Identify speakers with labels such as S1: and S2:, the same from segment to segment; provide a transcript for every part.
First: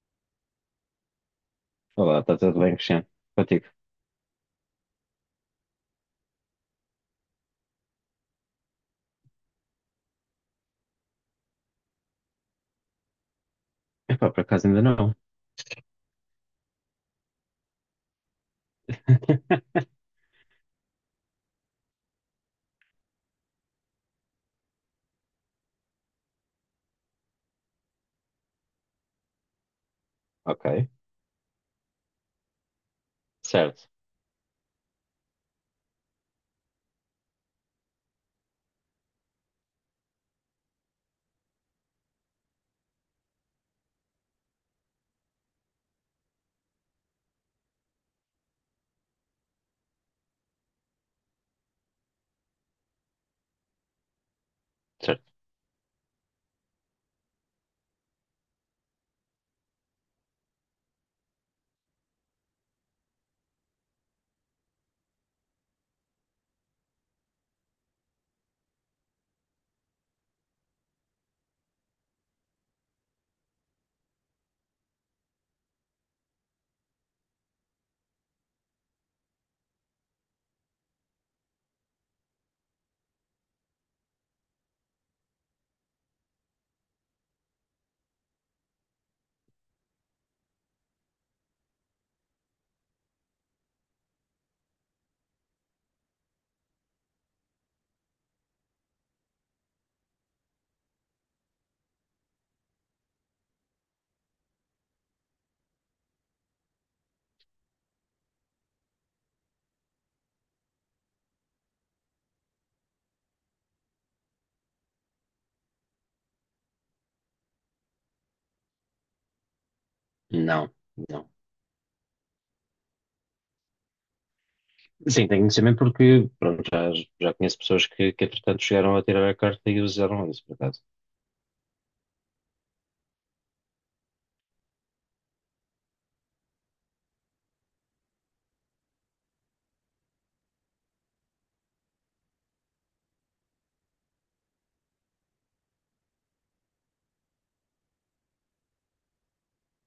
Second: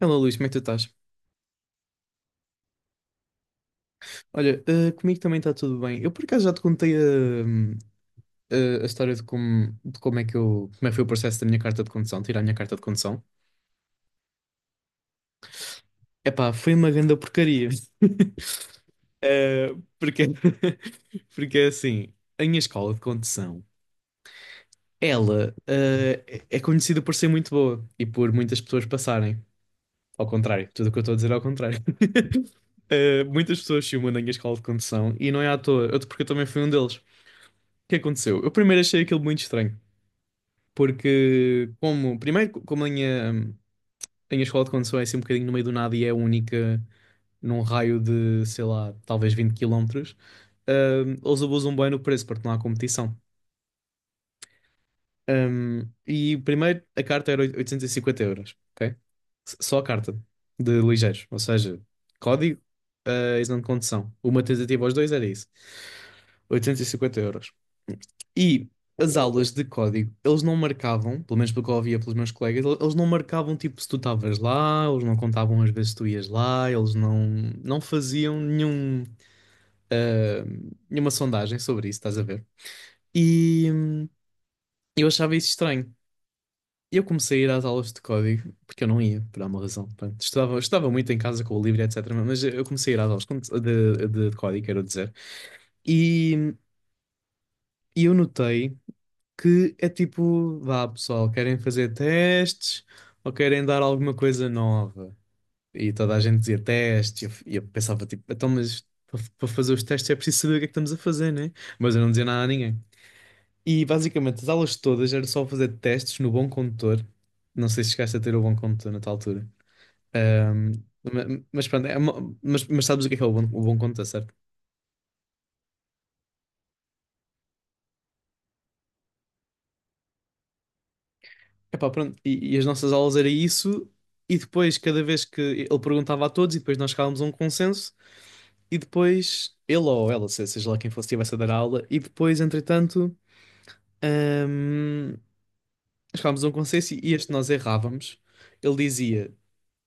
S1: Olá Luís, como é que tu estás?
S2: Olá, está tudo bem, Cristiano? Contigo?
S1: Olha, comigo também está tudo bem. Eu por acaso já te contei a história de como é que foi o processo da minha carta de condução, tirar a minha carta de condução.
S2: Epá, por acaso ainda não.
S1: Epá, foi uma grande porcaria. Eh, porque, porque é assim, a minha escola de condução, ela é conhecida por ser muito boa e por muitas pessoas passarem. Ao contrário, tudo
S2: Ok,
S1: o que eu estou a dizer é ao contrário. Muitas pessoas
S2: certo,
S1: filmam na minha escola de condução e não é à toa, porque eu também fui um deles. O que aconteceu? Eu primeiro achei aquilo muito estranho, porque como a minha escola de condução é assim um bocadinho no meio do nada e é única num raio de, sei lá, talvez 20 quilómetros. Eles abusam bem no preço porque não há competição.
S2: certo.
S1: E primeiro a carta era 850 euros, ok? Só a carta de ligeiros, ou seja, código, exame de condução. Uma tentativa aos dois era isso. 850 euros. E as aulas de código, eles não marcavam, pelo menos pelo que eu ouvia pelos meus colegas, eles não marcavam tipo se tu estavas lá, eles não contavam as vezes que tu ias lá, eles não, não faziam nenhum, ah, nenhuma sondagem sobre isso, estás a ver? E eu achava isso estranho. Eu comecei a ir às aulas de código, porque eu não ia, por alguma razão. Pronto, estudava, estudava muito em casa com o livro, etc. Mas eu comecei a ir às aulas de código, quero dizer. E, e eu notei que é tipo, vá pessoal, querem fazer testes ou querem dar alguma coisa nova? E toda a gente dizia testes, e eu pensava tipo, então, mas para fazer os testes é preciso saber o que é que estamos a fazer, né? Mas eu não dizia nada a ninguém. E basicamente as aulas todas era só fazer testes no bom condutor. Não sei se chegaste a ter o bom condutor na tal altura.
S2: Não,
S1: Ahm,
S2: não.
S1: mas pronto, mas sabes o que é o bom condutor, certo?
S2: Sim, tenho conhecimento porque, pronto, já conheço pessoas que entretanto chegaram a tirar a carta e usaram isso, por acaso.
S1: Epá, pronto, e as nossas aulas era isso, e depois, cada vez que ele perguntava a todos, e depois nós chegávamos a um consenso, e depois ele ou ela, seja lá quem fosse, estivesse a dar a aula, e depois, entretanto, hum, chegávamos a um consenso e este nós errávamos. Ele dizia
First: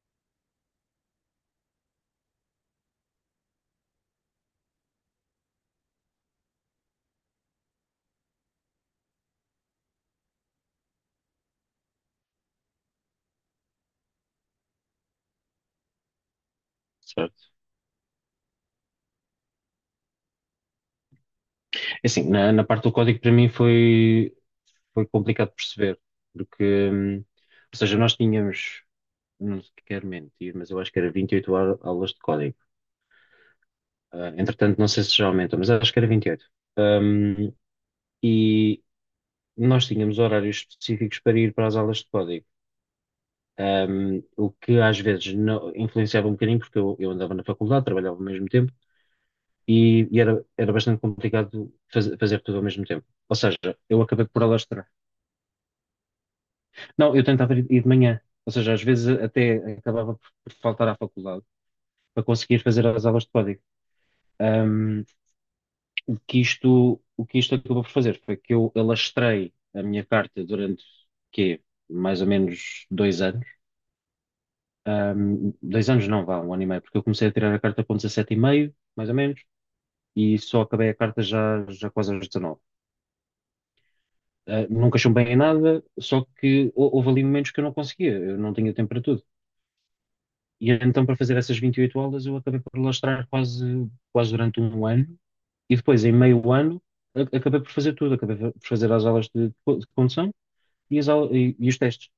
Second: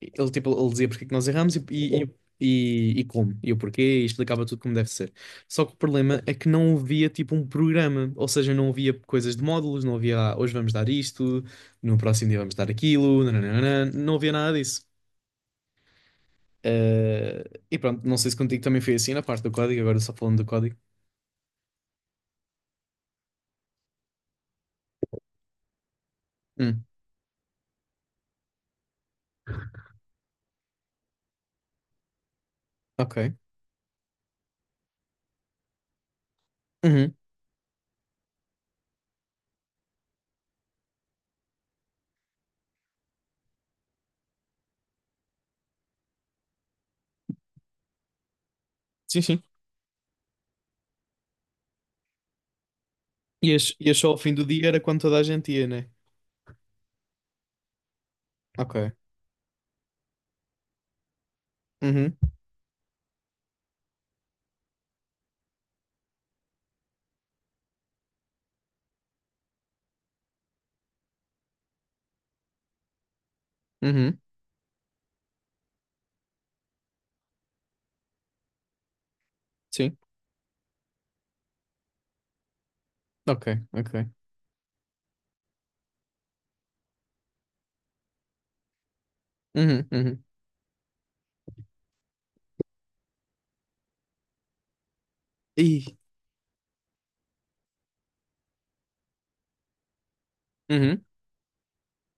S1: ele dizia porque é que nós erramos e como, e o porquê, e explicava tudo como deve ser. Só que o problema é que não havia tipo um programa, ou seja, não havia coisas de módulos, não havia "Ah, hoje vamos dar isto, no próximo dia vamos dar aquilo, nananana", não havia nada disso. Eh,
S2: Certo.
S1: e pronto, não sei se contigo também foi assim na parte do código, agora só falando do código.
S2: É assim, na parte do código para mim foi complicado de perceber, porque,
S1: Hum,
S2: ou seja, nós tínhamos, não quero mentir, mas eu acho que era 28 aulas de código.
S1: ok.
S2: Ah, entretanto, não sei se já aumentou, mas acho que era 28.
S1: Uhum.
S2: Hum, e nós tínhamos horários específicos para ir para as aulas de código. O que às vezes influenciava um bocadinho, porque eu andava na faculdade, trabalhava ao mesmo tempo
S1: Sim, sim.
S2: e era bastante complicado fazer tudo ao mesmo tempo. Ou seja,
S1: Ias
S2: eu
S1: só ao
S2: acabei
S1: fim
S2: por
S1: do dia, era
S2: alastrar.
S1: quando toda a gente ia, né?
S2: Não, eu tentava ir de manhã, ou seja, às
S1: Ok.
S2: vezes até acabava por faltar à faculdade
S1: Uhum,
S2: para conseguir fazer as aulas de código. Um, o que isto acabou por fazer foi que eu alastrei a minha carta durante, quê? Mais ou menos 2 anos.
S1: uhum,
S2: Dois anos não, vá, um ano e meio, porque eu comecei a tirar a carta com 17 e meio mais ou menos,
S1: sim.
S2: e só acabei a carta já, já quase aos 19.
S1: Ok, ok.
S2: Nunca chumbei em nada, só que houve ali momentos que eu não conseguia, eu não tinha tempo para tudo.
S1: Uhum, uhum.
S2: E então, para fazer essas 28 aulas, eu acabei por lastrar quase, quase durante um ano, e
S1: Ih.
S2: depois, em meio ano, acabei por fazer tudo, acabei por fazer as aulas de condução e,
S1: Uhum.
S2: as aulas, e os testes.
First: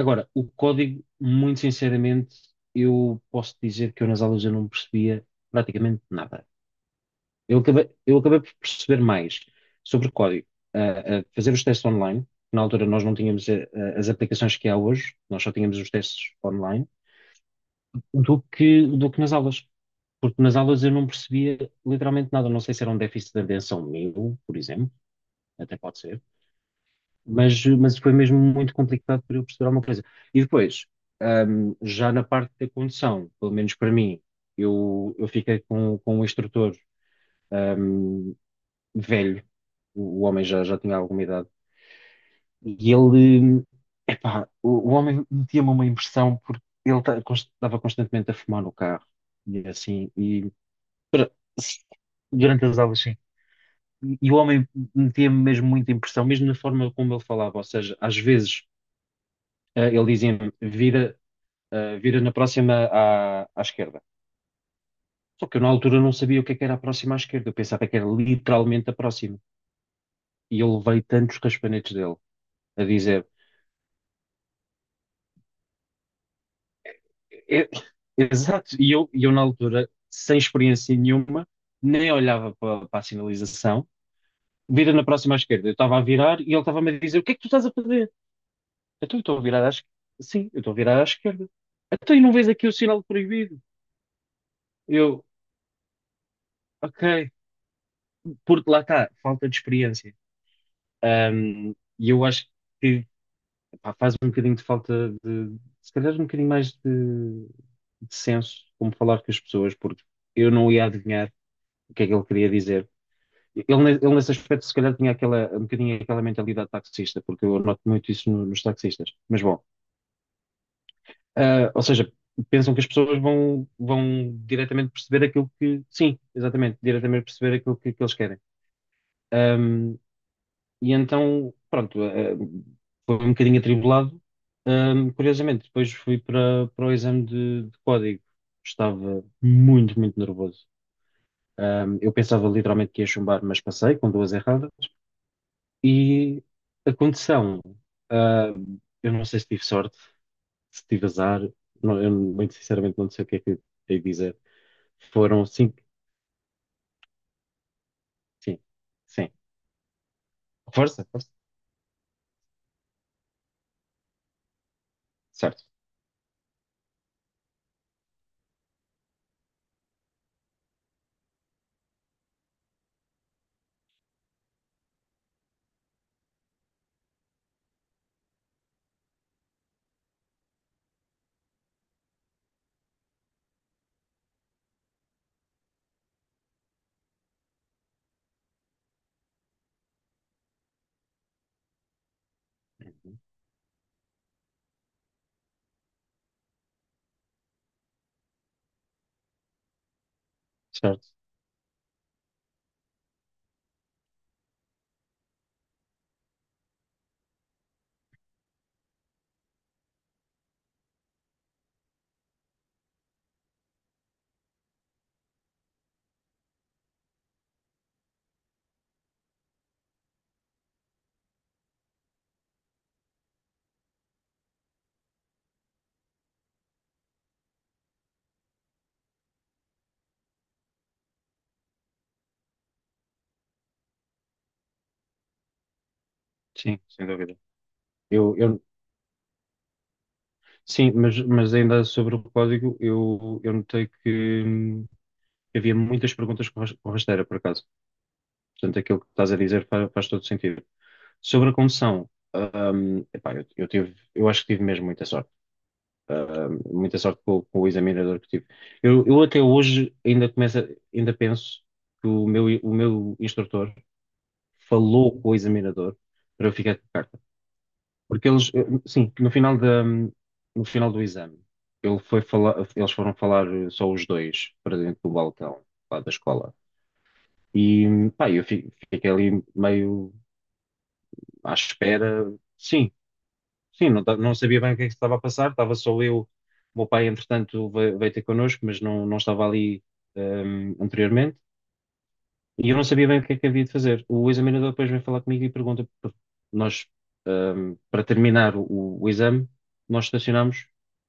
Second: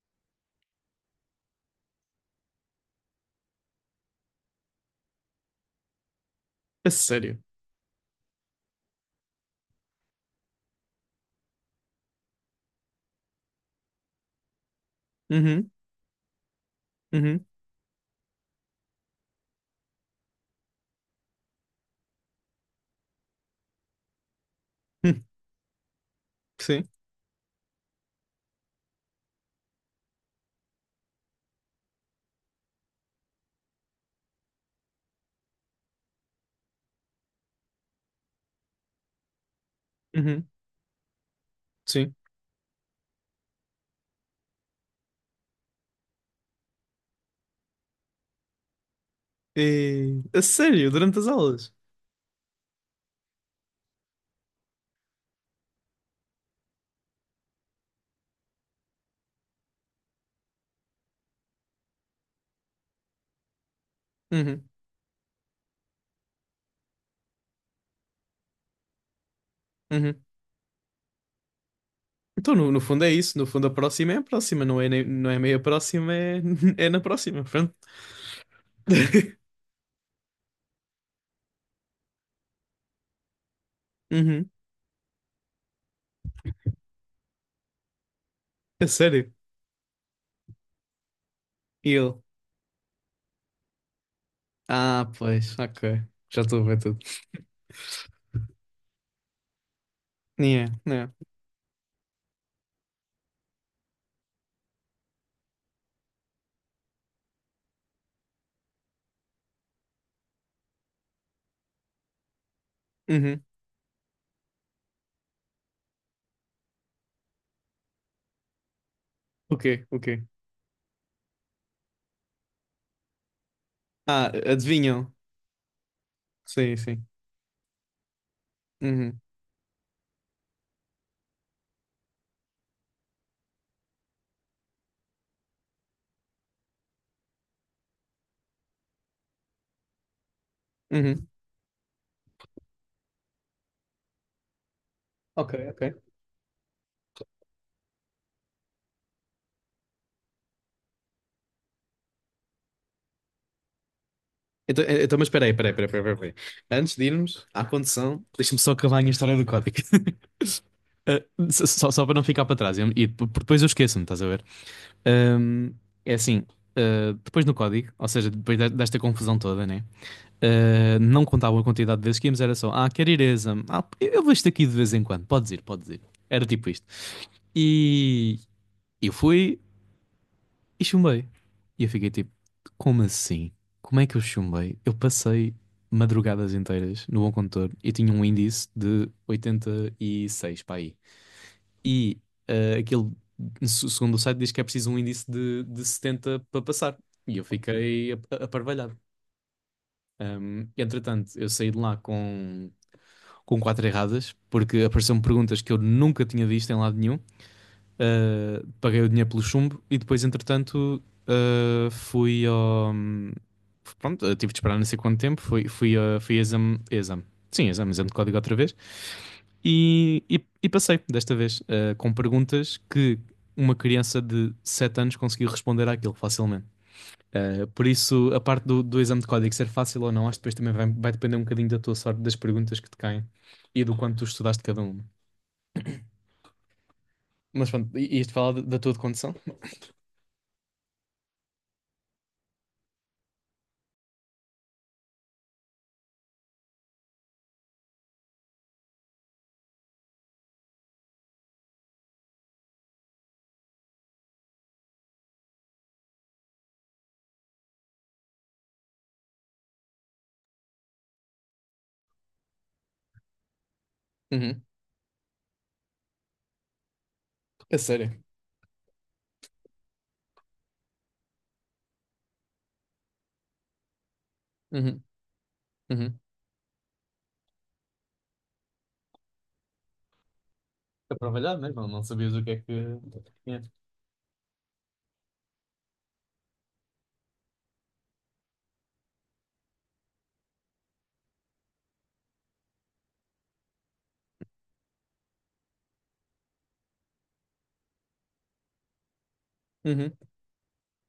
S2: Agora, o código, muito sinceramente, eu posso dizer que eu nas aulas eu não percebia praticamente nada.
S1: A sério?
S2: Eu acabei por perceber mais sobre código, a fazer os testes online. Na altura nós não tínhamos as aplicações que há hoje, nós só
S1: Uhum,
S2: tínhamos os testes online,
S1: uhum,
S2: do que nas aulas. Porque nas aulas eu não percebia literalmente nada. Não sei se era um déficit de atenção meu, por exemplo,
S1: hum,
S2: até pode ser.
S1: sim,
S2: Mas foi mesmo muito complicado para eu perceber alguma coisa. E depois, já na parte da condução, pelo menos para mim, eu fiquei com um instrutor, ahm, velho, o homem
S1: uhum,
S2: já tinha alguma idade,
S1: sim.
S2: e ele, epá, o homem metia-me uma impressão porque ele estava constantemente a fumar no carro, e assim,
S1: E... A
S2: e
S1: sério, durante as
S2: pra-
S1: aulas?
S2: durante as aulas, sim. E o homem metia-me mesmo muita impressão, mesmo na forma como ele falava, ou seja, às vezes ele dizia-me, vira, vira na próxima à esquerda.
S1: Uhum,
S2: Só que eu na altura não sabia o que é que era a próxima à esquerda, eu pensava que era literalmente a próxima.
S1: uhum.
S2: E eu levei tantos raspanetes dele
S1: Então, no
S2: a
S1: fundo é
S2: dizer,
S1: isso. No fundo, a próxima é a próxima, não é, não é meia próxima, é, é na próxima,
S2: "É- é,
S1: pronto.
S2: exato, e eu na altura, sem experiência nenhuma, nem olhava para a sinalização,
S1: Uhum,
S2: vira na próxima à esquerda. Eu estava a virar e ele estava-me a dizer, o que é que tu estás a fazer?
S1: a
S2: Então, eu
S1: sério?
S2: estou a virar à esquerda. Sim, eu estou a virar à esquerda.
S1: E ele?
S2: Então, e não vês aqui o sinal proibido?
S1: Ah,
S2: Eu,
S1: pois, ok. Já estou a ver tudo.
S2: ok, porque lá está, falta de experiência.
S1: Yeah, yeah.
S2: Um, e eu acho que pá, faz um bocadinho de falta de, se calhar, um bocadinho mais de senso como falar com as pessoas, porque eu não ia adivinhar o que é que ele queria dizer.
S1: Uhum.
S2: Ele nesse aspecto, se calhar, tinha aquela, um bocadinho aquela mentalidade taxista, porque eu noto muito isso nos taxistas. Mas
S1: O
S2: bom,
S1: quê? O quê?
S2: ou seja, pensam que as pessoas vão,
S1: Ah,
S2: vão diretamente
S1: adivinham?
S2: perceber aquilo que. Sim,
S1: Sim,
S2: exatamente,
S1: sim.
S2: diretamente perceber aquilo que eles querem.
S1: Uhum,
S2: E então, pronto, foi um bocadinho atribulado. Curiosamente, depois fui para o exame de código. Estava muito, muito nervoso.
S1: uhum.
S2: Eu pensava literalmente que ia chumbar, mas passei com duas erradas.
S1: Ok, ok.
S2: E a condição, ah, eu não sei se tive sorte, se tive azar, eu muito sinceramente não sei o que é que hei de dizer.
S1: Então, então, mas
S2: Foram
S1: espera aí, espera aí,
S2: cinco,
S1: espera aí, espera aí, espera aí. Antes de irmos à condição, deixa-me
S2: sim,
S1: só acabar a minha
S2: sim.
S1: história do código.
S2: Força,
S1: Eh,
S2: força.
S1: só para não ficar para trás. E depois eu esqueço-me, estás a ver?
S2: Certo.
S1: Ahm, É assim, depois no código, ou seja, desta confusão toda, né? Não contava a quantidade de vezes que íamos, era só, ah, quer ir a exame? Ah, eu vou isto aqui de vez em quando, podes ir, podes ir. Era tipo isto. E eu fui, e chumbei. E eu fiquei tipo, como assim? Como é que eu chumbei? Eu passei madrugadas inteiras no Bom Condutor e tinha um índice de 86 para aí. E ah, aquele,
S2: Uhum.
S1: segundo o site, diz que é preciso um índice de 70 para passar. E eu fiquei aparvalhado.
S2: Certo.
S1: Entretanto, eu saí de lá com quatro erradas, porque apareceram perguntas que eu nunca tinha visto em lado nenhum. Paguei o dinheiro pelo chumbo e depois, entretanto, fui ao. Pronto, eu tive de esperar não sei quanto tempo. Fui a exame, exame. Sim, exame, exame de código outra vez. E passei desta vez, com perguntas que uma criança de 7 anos conseguiu responder àquilo facilmente. Por isso, a parte do exame de código ser fácil ou não, acho que depois também vai depender um bocadinho da tua sorte, das perguntas que te caem e do quanto tu estudaste cada uma.
S2: Sim, sem dúvida.
S1: Mas pronto, isto
S2: Eu,
S1: fala
S2: eu,
S1: da tua condição?
S2: Sim, mas ainda sobre o código, eu notei que havia muitas perguntas com com rasteira, por acaso. Portanto, aquilo que estás a dizer faz todo sentido. Sobre a condução, epá, eu acho que tive mesmo muita sorte. Muita sorte com o examinador que tive. Eu até hoje ainda ainda penso que o meu instrutor
S1: Uhum.
S2: falou com o examinador para eu ficar com a carta.
S1: A sério.
S2: Porque eles, sim, no final do exame, ele foi falar, eles foram falar só os dois para dentro
S1: Uhum,
S2: do balcão lá da
S1: uhum.
S2: escola. E pá, eu fiquei ali meio
S1: Para
S2: à
S1: trabalhar mesmo, não
S2: espera.
S1: sabias o que é que
S2: Sim,
S1: tinha.
S2: sim, não, não sabia bem o que é que se estava a passar, estava só eu. O meu pai, entretanto, veio ter connosco, mas não, não estava ali, anteriormente. E eu não sabia bem o que é que havia de fazer. O examinador depois vem falar comigo e pergunta, nós, para terminar o exame, nós
S1: Uhum.
S2: estacionámos,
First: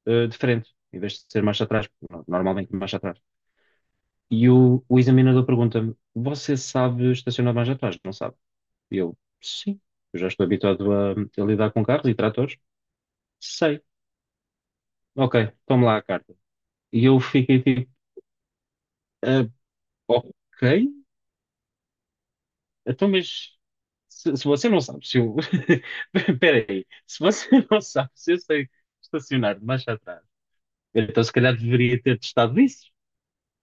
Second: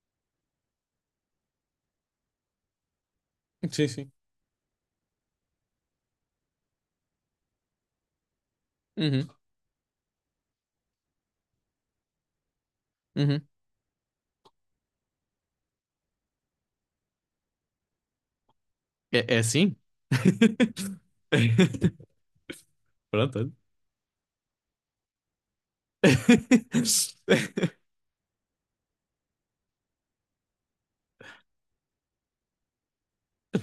S2: de frente, em vez de ser marcha atrás, normalmente marcha atrás.
S1: Sim, sim.
S2: E o examinador pergunta-me, você sabe estacionar mais atrás? Não sabe? E eu,
S1: Uhum,
S2: sim, eu já estou habituado a lidar com carros e tratores.
S1: uhum.
S2: Sei. Ok, tome lá a carta. E eu fiquei tipo,
S1: É, é
S2: ah,
S1: assim?
S2: ok, então,
S1: Pronto. Olha.
S2: mas se você não sabe, se eu. Espera aí. Se você não sabe, se eu sei estacionar de marcha atrás, então se calhar deveria ter testado isso.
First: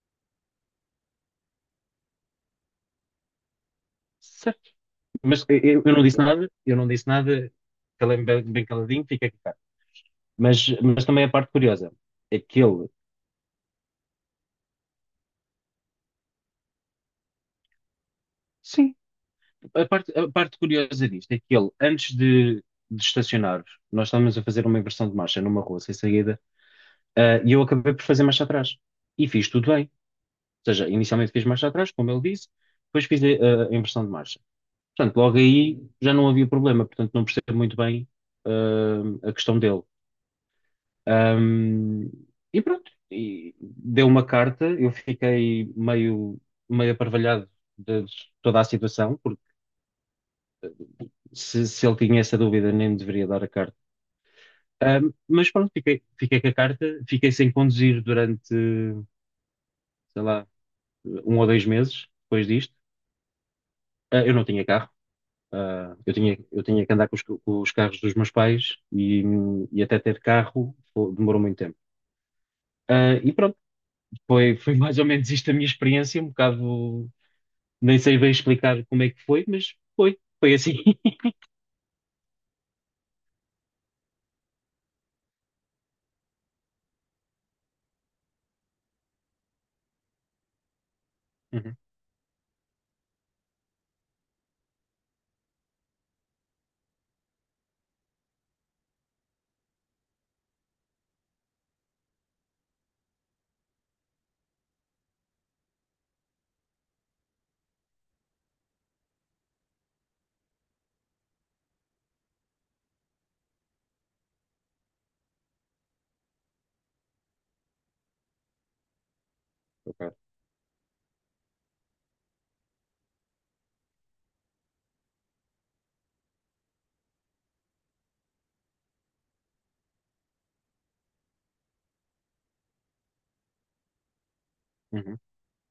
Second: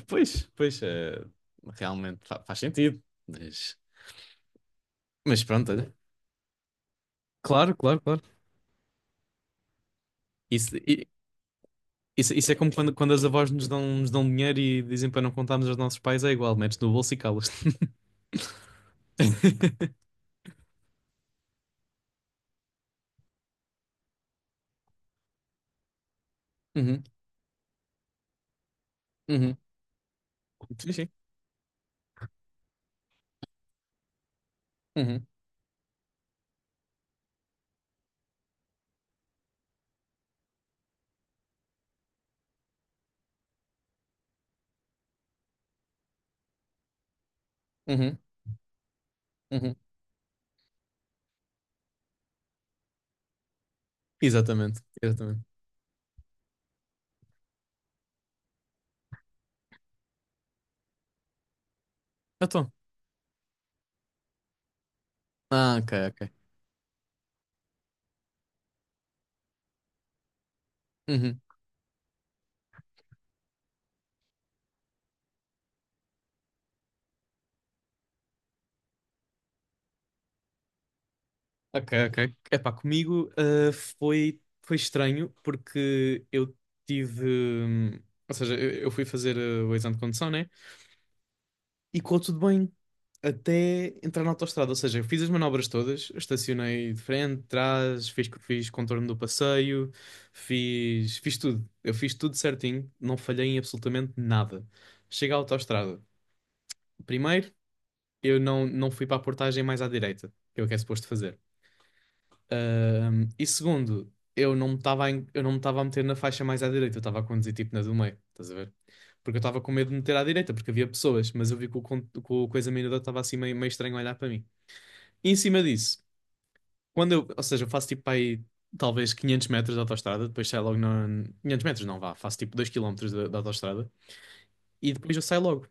S1: Pois, pois, realmente faz sentido. Mas,
S2: Certo?
S1: mas
S2: Mas
S1: pronto,
S2: eu,
S1: olha.
S2: eu não disse nada, eu não disse nada,
S1: Claro, claro, claro.
S2: calei-me bem, bem caladinho, fica aqui. Mas,
S1: Isso,
S2: mas
S1: i-
S2: também a parte curiosa
S1: isso,
S2: é
S1: isso é
S2: que
S1: como
S2: ele.
S1: quando as avós nos dão dinheiro e dizem para não contarmos aos nossos pais, é igual, metes no bolso e calas-te.
S2: Sim, a parte, a parte curiosa disto é que ele, antes de estacionar, nós estávamos a fazer uma inversão de marcha numa rua sem saída,
S1: Uhum,
S2: e eu acabei por fazer marcha atrás. E fiz
S1: uhum.
S2: tudo bem. Ou seja,
S1: Sim, sim.
S2: inicialmente fiz marcha atrás, como ele disse, depois fiz a inversão de marcha. Portanto,
S1: Uhum,
S2: logo aí já não havia problema, portanto não percebo muito bem a questão dele. Ahm, e pronto, e deu uma carta, eu fiquei meio, meio aparvalhado de
S1: uhum,
S2: toda a situação, porque
S1: uhum.
S2: se ele tinha essa dúvida nem me deveria dar a carta.
S1: Exatamente,
S2: Ahm,
S1: exatamente.
S2: mas pronto, fiquei, fiquei com a carta, fiquei sem conduzir durante, sei lá, um ou dois meses depois
S1: Então.
S2: disto. Eu não tinha carro.
S1: Ah, ok,
S2: Eu
S1: ok.
S2: tinha, eu tinha que andar com os carros dos meus pais e até ter carro
S1: Uhum.
S2: demorou muito tempo. E pronto, foi mais ou menos isto a minha experiência, um bocado, nem sei bem explicar como é que foi, mas foi assim.
S1: Ok, ok. Epá, comigo foi estranho porque eu tive. Ou seja, eu fui fazer o exame de condução, né?
S2: Uhum,
S1: E correu tudo bem até entrar na autoestrada. Ou seja, eu fiz as manobras todas, estacionei de frente, de trás, fiz contorno do passeio, fiz tudo. Eu fiz tudo certinho, não falhei em absolutamente nada. Cheguei à autoestrada. Primeiro, eu não fui para a portagem mais à direita, que é o que é suposto fazer. E segundo, eu não me estava a meter na faixa mais à direita, eu estava a conduzir tipo na do meio, estás a ver? Porque eu estava com medo de me meter
S2: ok,
S1: à direita, porque havia pessoas, mas eu vi que o coisa menuda estava assim meio, meio estranho a olhar para mim. E em cima disso, ou seja, eu faço tipo para aí talvez 500 metros de autoestrada, depois saio logo na. 500 metros não vá, faço tipo 2 km da autoestrada e depois
S2: uhum,
S1: eu saio logo.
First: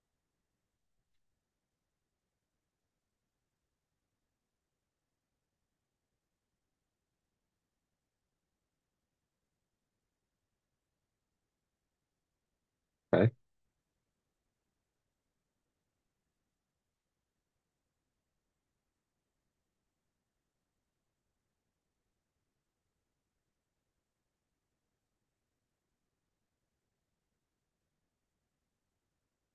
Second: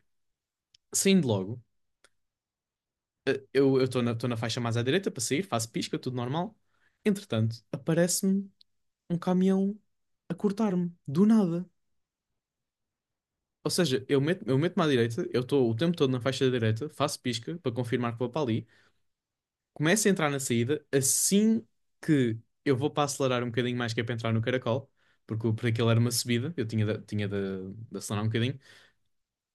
S1: Saindo logo. Tô na faixa mais à direita para sair, faço pisca, tudo normal. Entretanto, aparece-me um caminhão a cortar-me, do nada.
S2: ok,
S1: Ou seja, eu meto-me à direita, eu estou o tempo todo na faixa da direita, faço pisca para confirmar que vou para ali, começo a entrar na saída, assim que eu vou para acelerar um bocadinho mais que é para entrar no caracol, porque, porque aquilo era uma subida, eu tinha de acelerar um bocadinho.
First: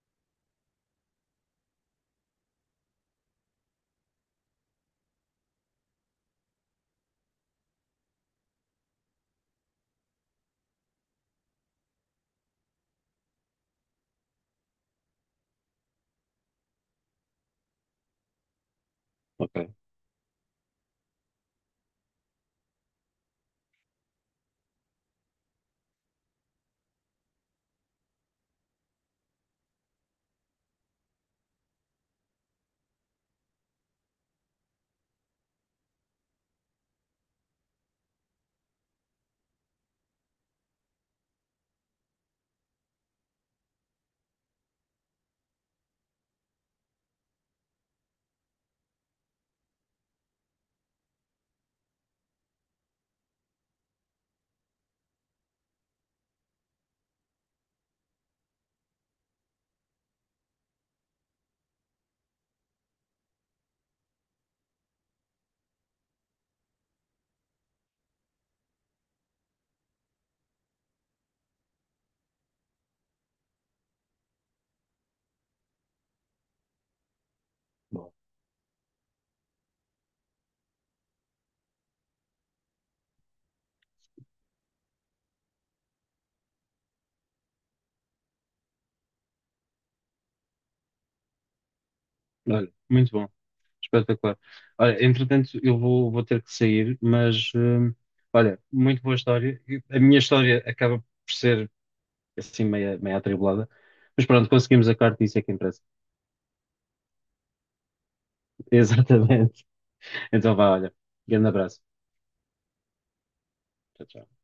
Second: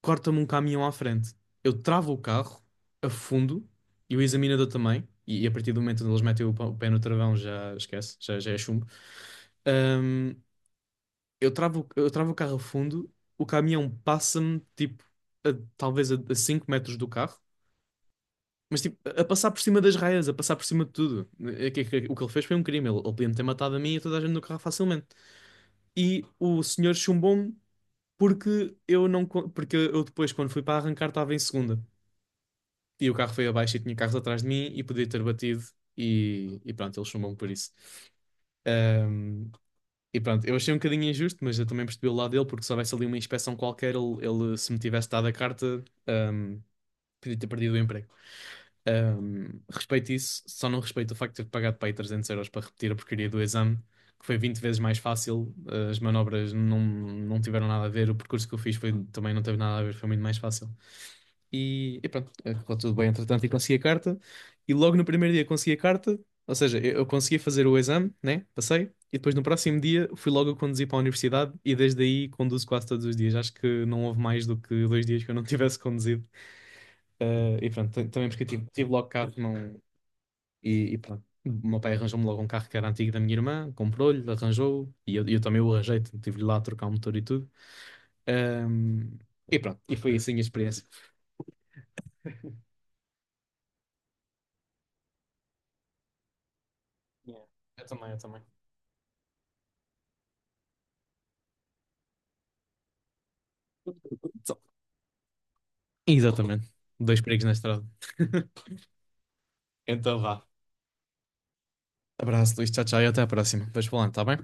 S1: Corta-me um caminhão à frente. Eu travo o carro, afundo, e o examinador também, e a partir do momento onde eles metem o pé no travão já esquece, já é chumbo. Ahm, eu travo o carro a fundo, o caminhão passa-me, tipo, a- talvez a 5 metros do carro, mas tipo, a passar por
S2: ok,
S1: cima das raias, a passar por cima de tudo. O que ele fez foi um crime, ele podia-me ter matado a mim e a toda a gente no carro facilmente. E o senhor chumbou-me porque eu não, co- porque eu depois, quando fui para arrancar, estava em segunda. E o carro foi abaixo e tinha carros atrás de mim e podia ter batido. E pronto, ele chumbou-me por isso. Ahm, e pronto, eu achei um bocadinho injusto, mas eu também percebi o lado dele, porque se houvesse ali uma inspeção qualquer, ele, se me tivesse dado a carta, podia ter perdido o emprego. Respeito isso, só não respeito o facto de ter pagado para aí 300 € para repetir a porcaria do exame, que foi 20 vezes mais fácil. As manobras não tiveram nada a ver, o percurso que eu fiz foi, também não teve nada a ver, foi muito mais fácil. E pronto, correu tudo bem, entretanto, e consegui a carta. E logo no primeiro dia consegui a carta, ou seja, eu consegui fazer o exame, né? Passei. E depois no próximo dia fui logo a conduzir para a universidade e desde aí conduzo quase todos os dias. Acho que não houve mais do que 2 dias que eu não tivesse conduzido. E pronto,
S2: bom.
S1: também porque eu tive logo carro, não... e pronto. O meu pai arranjou-me logo um carro que era antigo da minha irmã, comprou-lhe, arranjou, e eu também o arranjei, tive-lhe lá a trocar o motor e tudo. Ahm, e pronto, e foi assim a experiência.
S2: Olha, muito bom, espetacular. Olha, entretanto, eu vou ter que sair,
S1: Yeah.
S2: mas
S1: Eu também, eu também.
S2: olha, muito boa história. E a minha história acaba por ser assim meia, meia atribulada, mas pronto, conseguimos a carta e isso é que interessa.
S1: Exatamente. Dois perigos na estrada.
S2: Exatamente.
S1: Então vá.
S2: Então vá, olha. Grande abraço.
S1: Abraço, Luís. Tchau, tchau e até a próxima. Depois
S2: Tchau,
S1: falando, tá bem?
S2: tchau.